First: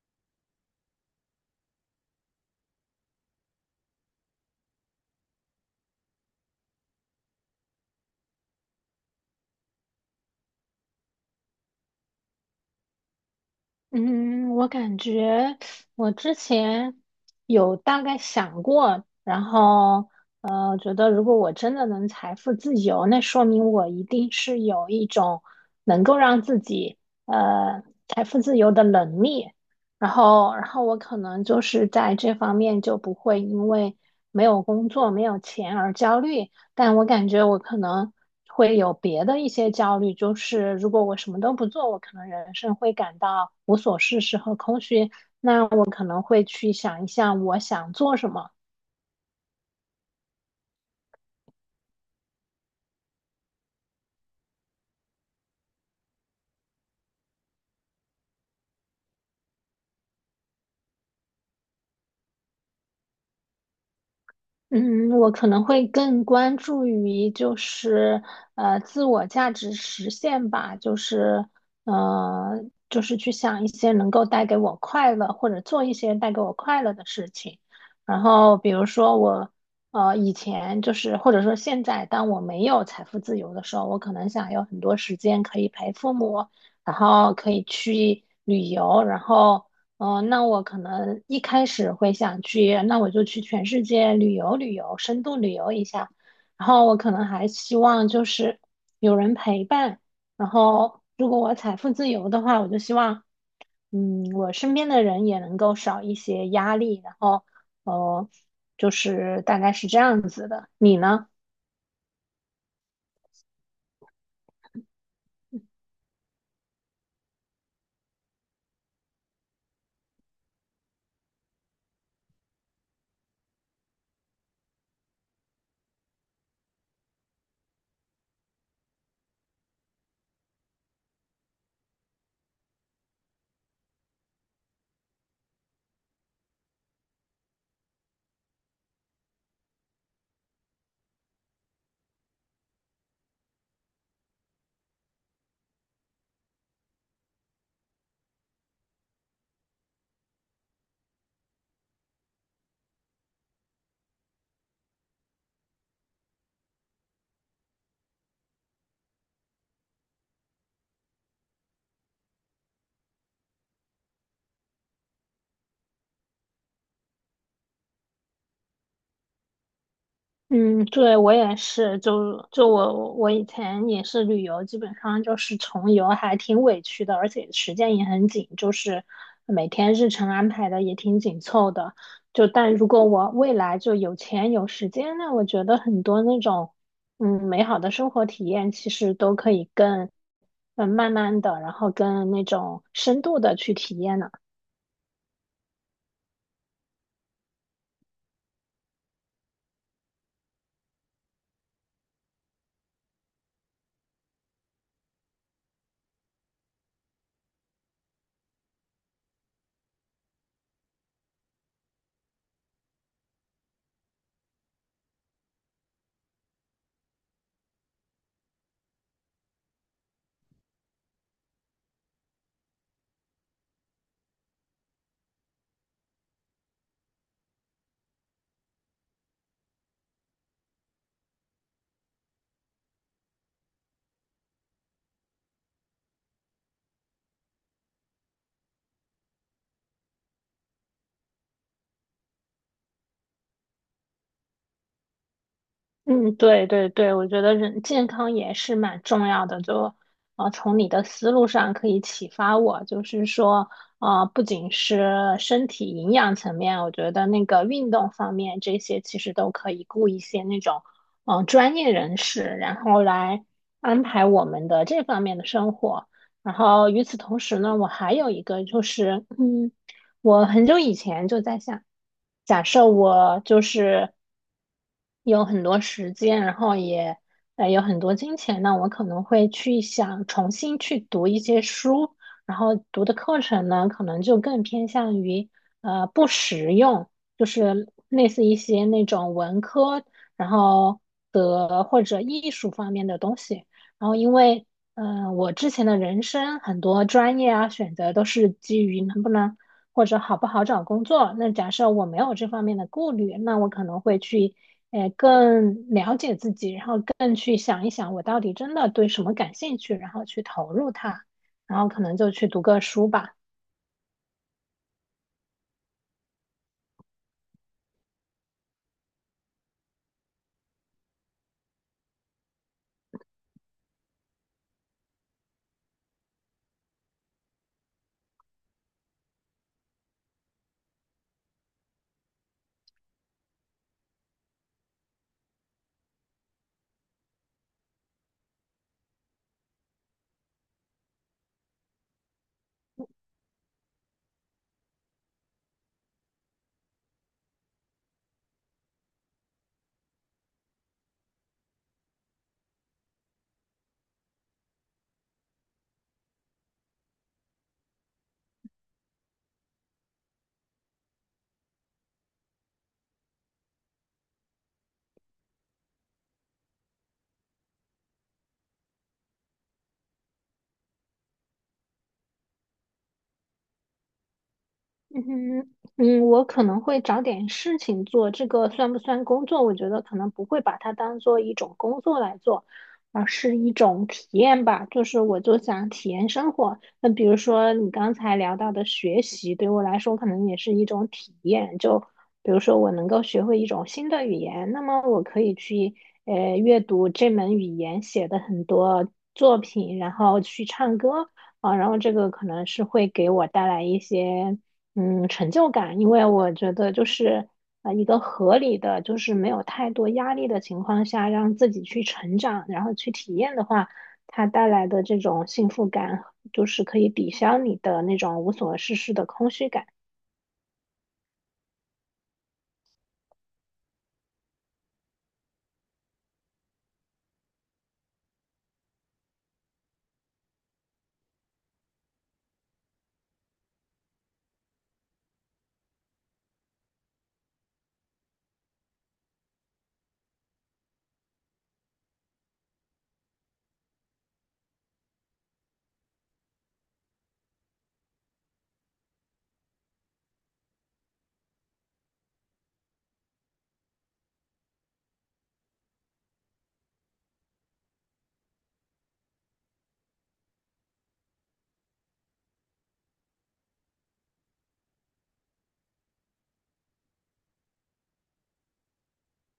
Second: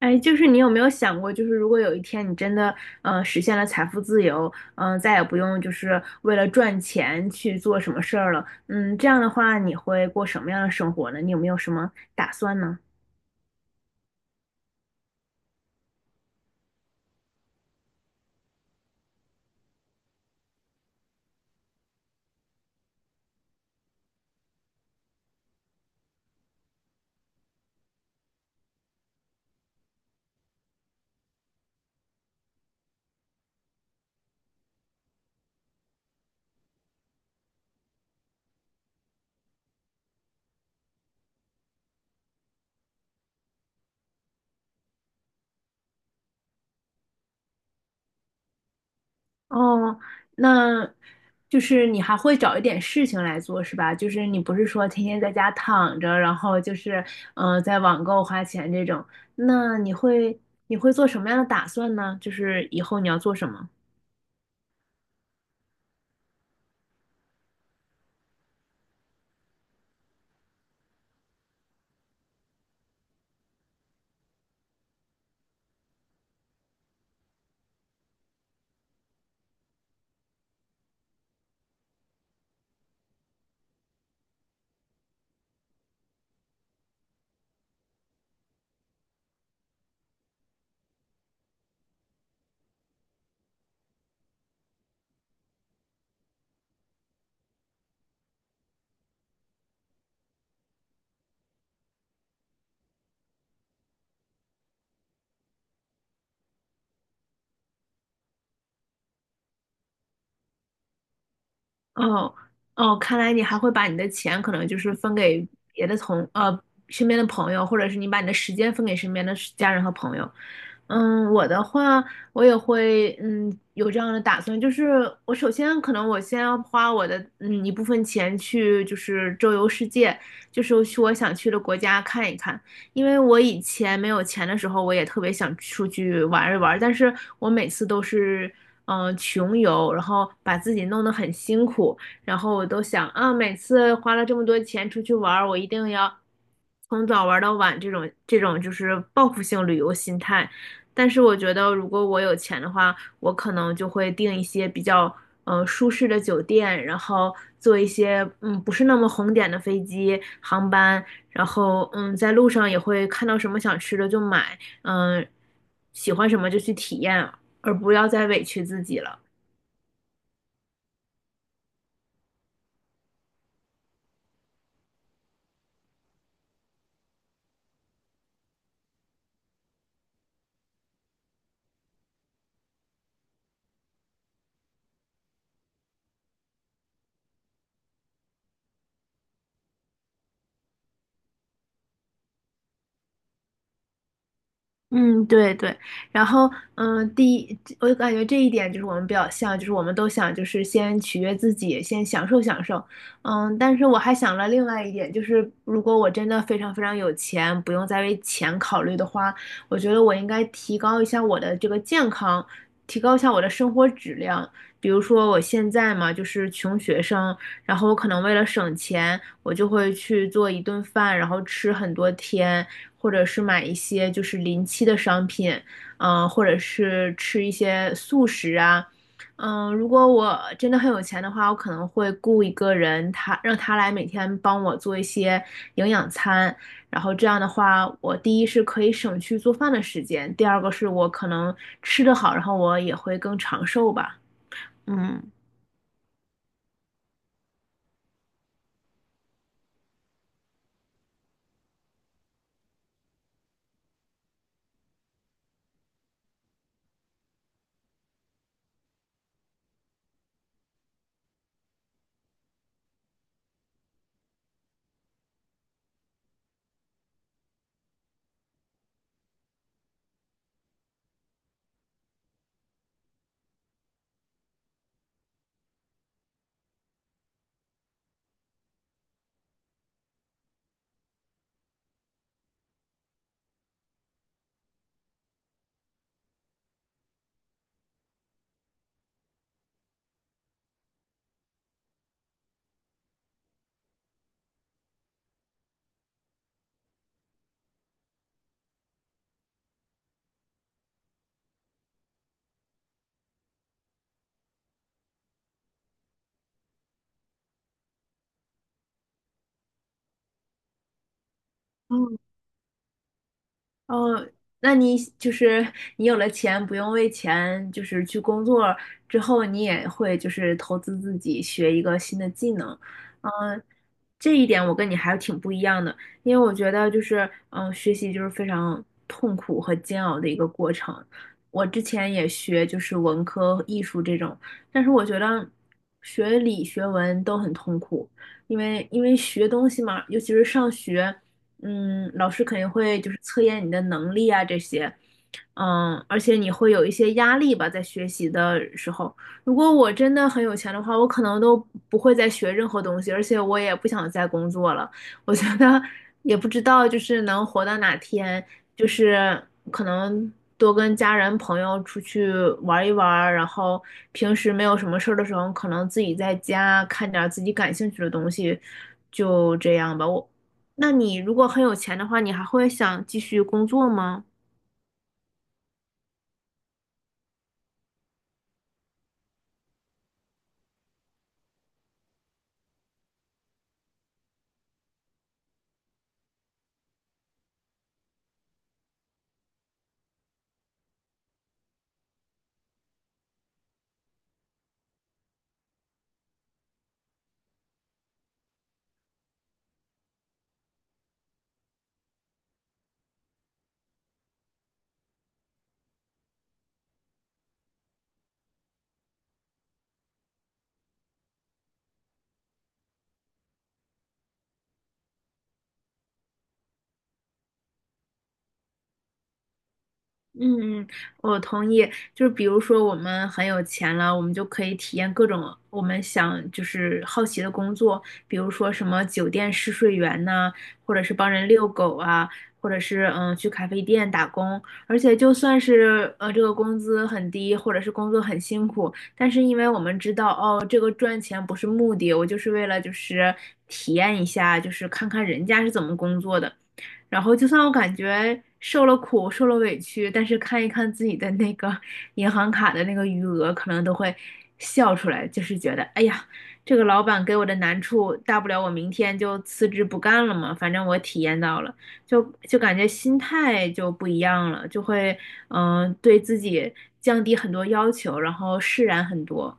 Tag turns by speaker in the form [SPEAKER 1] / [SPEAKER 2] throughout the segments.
[SPEAKER 1] 哎，就是你有没有想过，就是如果有一天你真的，实现了财富自由，再也不用就是为了赚钱去做什么事儿了，嗯，这样的话你会过什么样的生活呢？你有没有什么打算呢？
[SPEAKER 2] 嗯，我感觉我之前有大概想过，然后觉得如果我真的能财富自由，那说明我一定是有一种能够让自己呃财富自由的能力。然后我可能就是在这方面就不会因为没有工作、没有钱而焦虑，但我感觉我可能会有别的一些焦虑，就是如果我什么都不做，我可能人生会感到无所事事和空虚，我可能会去想一下，我想做什么。
[SPEAKER 1] 哦，那就是你还会找一点事情来做是吧？就是你不是说天天在家躺着，然后就是，在网购花钱这种，那你会你会做什么样的打算呢？就是以后你要做什么？
[SPEAKER 2] 嗯，我可能会更关注于就是自我价值实现吧，就是就是去想一些能够带给我快乐，或者做一些带给我快乐的事情。然后比如说我以前就是或者说现在，当我没有财富自由的时候，我可能想有很多时间可以陪父母，然后可以去旅游。然后。哦，那我可能一开始会想去，那我就去全世界旅游旅游，深度旅游一下。然后我可能还希望就是有人陪伴。然后如果我财富自由的话，我就希望，嗯，我身边的人也能够少一些压力。然后，哦，就是大概是这样子的。你呢？
[SPEAKER 1] 哦哦，看来你还会把你的钱可能就是分给别的同呃身边的朋友，或者是你把你的时间分给身边的是家人和朋友。嗯，我的话，我也会有这样的打算，就是我首先可能我先要花我的一部分钱去就是周游世界，就是去我想去的国家看一看。因为我以前没有钱的时候，我也特别想出去玩一玩，但是我每次都是穷游，然后把自己弄得很辛苦，然后我都想啊，每次花了这么多钱出去玩儿，我一定要从早玩到晚，这种就是报复性旅游心态。但是我觉得，如果我有钱的话，我可能就会订一些比较舒适的酒店，然后坐一些不是那么红点的飞机航班，然后嗯，在路上也会看到什么想吃的就买，嗯，喜欢什么就去体验，而不要再委屈自己了。
[SPEAKER 2] 嗯，对，我也是，就我以前也是旅游，基本上就是穷游，还挺委屈的，而且时间也很紧，就是每天日程安排的也挺紧凑的。就但如果我未来就有钱有时间，那我觉得很多那种嗯美好的生活体验，其实都可以更嗯慢慢的，然后更那种深度的去体验呢。
[SPEAKER 1] 嗯，对对，然后第一，我感觉这一点就是我们比较像，就是我们都想就是先取悦自己，先享受享受，嗯，但是我还想了另外一点，就是如果我真的非常非常有钱，不用再为钱考虑的话，我觉得我应该提高一下我的这个健康，提高一下我的生活质量。比如说我现在嘛，就是穷学生，然后我可能为了省钱，我就会去做一顿饭，然后吃很多天。或者是买一些就是临期的商品，或者是吃一些素食啊，如果我真的很有钱的话，我可能会雇一个人，让他来每天帮我做一些营养餐，然后这样的话，我第一是可以省去做饭的时间，第二个是我可能吃得好，然后我也会更长寿吧，嗯。
[SPEAKER 2] 嗯，对对对，我觉得人健康也是蛮重要的。就，从你的思路上可以启发我，就是说，不仅是身体营养层面，我觉得那个运动方面这些其实都可以雇一些那种，嗯、专业人士，然后来安排我们的这方面的生活。然后与此同时呢，我还有一个就是，嗯。我很久以前就在想，假设我就是有很多时间，然后也有很多金钱，那我可能会去想重新去读一些书，然后读的课程呢，可能就更偏向于不实用，就是类似一些那种文科，然后的或者艺术方面的东西。然后因为我之前的人生很多专业啊选择都是基于能不能，或者好不好找工作。那假设我没有这方面的顾虑，那我可能会去，更了解自己，然后更去想一想我到底真的对什么感兴趣，然后去投入它，然后可能就去读个书吧。
[SPEAKER 1] 哦，那你就是你有了钱，不用为钱就是去工作之后，你也会就是投资自己学一个新的技能，嗯，这一点我跟你还挺不一样的，因为我觉得就是学习就是非常痛苦和煎熬的一个过程。我之前也学就是文科、艺术这种，但是我觉得学理学文都很痛苦，因为学东西嘛，尤其是上学。嗯，老师肯定会就是测验你的能力啊这些，嗯，而且你会有一些压力吧，在学习的时候。如果我真的很有钱的话，我可能都不会再学任何东西，而且我也不想再工作了。我觉得也不知道就是能活到哪天，就是可能多跟家人朋友出去玩一玩，然后平时没有什么事儿的时候，可能自己在家看点儿自己感兴趣的东西，就这样吧。我。那你如果很有钱的话，你还会想继续工作吗？
[SPEAKER 2] 嗯哼，嗯，我可能会找点事情做，这个算不算工作？我觉得可能不会把它当做一种工作来做，而是一种体验吧。就是我就想体验生活。那比如说你刚才聊到的学习，对我来说可能也是一种体验。就比如说我能够学会一种新的语言，那么我可以去阅读这门语言写的很多作品，然后去唱歌。啊，然后这个可能是会给我带来一些嗯成就感，因为我觉得就是一个合理的，就是没有太多压力的情况下，让自己去成长，然后去体验的话，它带来的这种幸福感，就是可以抵消你的那种无所事事的空虚感。
[SPEAKER 1] 嗯，嗯，我同意。就是比如说，我们很有钱了，我们就可以体验各种我们想就是好奇的工作，比如说什么酒店试睡员呐、或者是帮人遛狗啊，或者是去咖啡店打工。而且就算是这个工资很低，或者是工作很辛苦，但是因为我们知道哦，这个赚钱不是目的，我就是为了就是体验一下，就是看看人家是怎么工作的。然后就算我感觉受了苦、受了委屈，但是看一看自己的那个 银行卡的那个余额，可能都会笑出来，就是觉得，哎呀，这个老板给我的难处，大不了我明天就辞职不干了嘛，反正我体验到了，就就感觉心态就不一样了，就会对自己降低很多要求，然后释然很多。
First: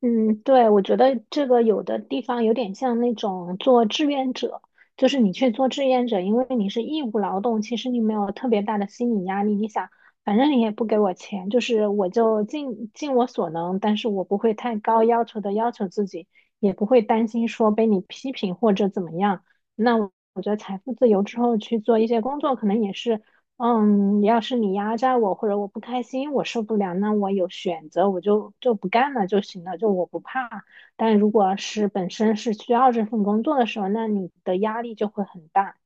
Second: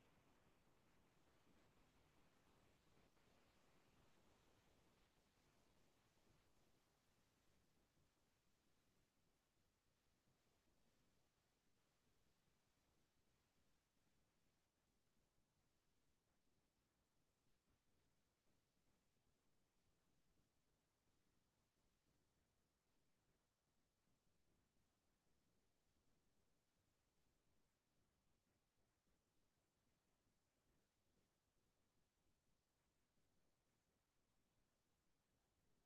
[SPEAKER 2] 嗯，对，我觉得这个有的地方有点像那种做志愿者，就是你去做志愿者，因为你是义务劳动，其实你没有特别大的心理压力。你想，反正你也不给我钱，就是我就尽尽我所能，但是我不会太高要求的要求自己，也不会担心说被你批评或者怎么样。那我觉得财富自由之后去做一些工作，可能也是。嗯，要是你压榨我或者我不开心，我受不了，那我有选择，我就不干了就行了，就我不怕。但如果是本身是需要这份工作的时候，那你的压力就会很大。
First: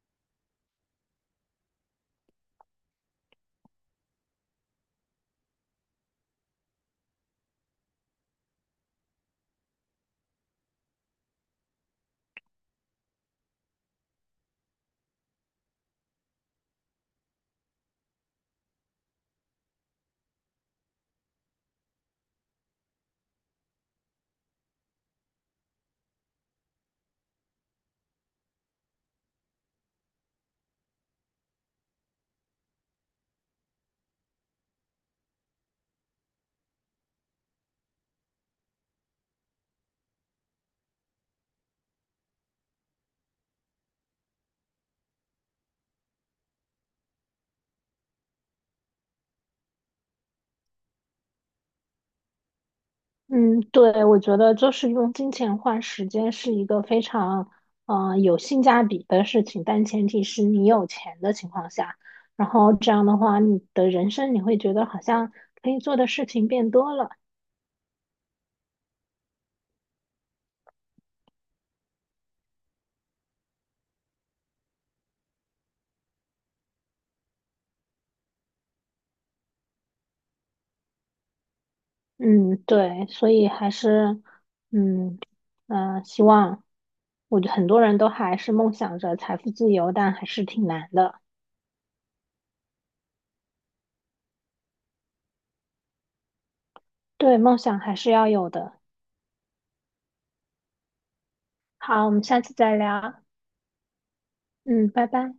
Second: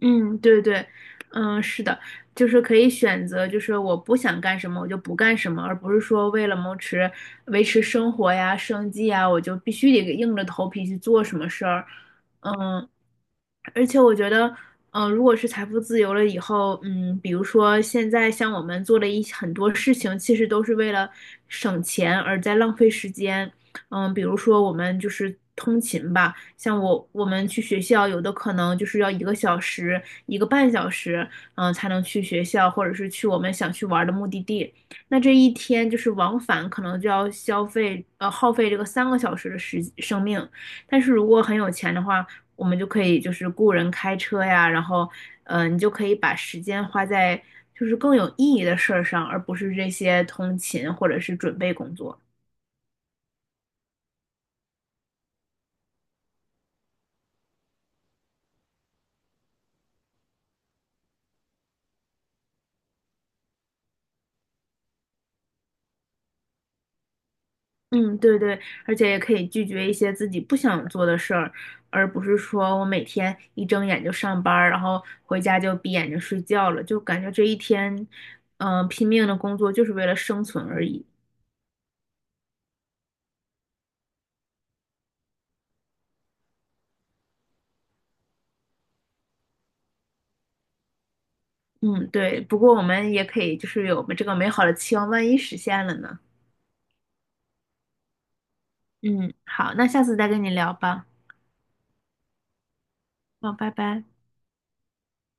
[SPEAKER 1] 嗯，对对，嗯，是的，就是可以选择，就是我不想干什么，我就不干什么，而不是说为了维持生活呀、生计呀，我就必须得硬着头皮去做什么事儿。嗯，而且我觉得，如果是财富自由了以后，嗯，比如说现在像我们做的很多事情，其实都是为了省钱而在浪费时间。嗯，比如说我们就是通勤吧，像我们去学校，有的可能就是要一个小时、一个半小时，嗯，才能去学校，或者是去我们想去玩的目的地。那这一天就是往返，可能就要耗费这个三个小时的生命。但是如果很有钱的话，我们就可以就是雇人开车呀，然后，你就可以把时间花在就是更有意义的事儿上，而不是这些通勤或者是准备工作。
[SPEAKER 2] 嗯，对，我觉得就是用金钱换时间是一个非常有性价比的事情，但前提是你有钱的情况下，然后这样的话，你的人生你会觉得好像可以做的事情变多了。
[SPEAKER 1] 嗯，对对，而且也可以拒绝一些自己不想做的事儿，而不是说我每天一睁眼就上班儿，然后回家就闭眼睛睡觉了，就感觉这一天，拼命的工作就是为了生存而已。
[SPEAKER 2] 嗯，对，所以还是，嗯希望，我觉得很多人都还是梦想着财富自由，但还是挺难的。
[SPEAKER 1] 嗯，对。不过我们也可以就是有这个美好的期望，万一实现了呢？
[SPEAKER 2] 对，梦想还是要有的。
[SPEAKER 1] 嗯，好，那下次再跟你聊吧。
[SPEAKER 2] 好，我们下次再聊。
[SPEAKER 1] 好，拜拜。
[SPEAKER 2] 嗯，拜拜。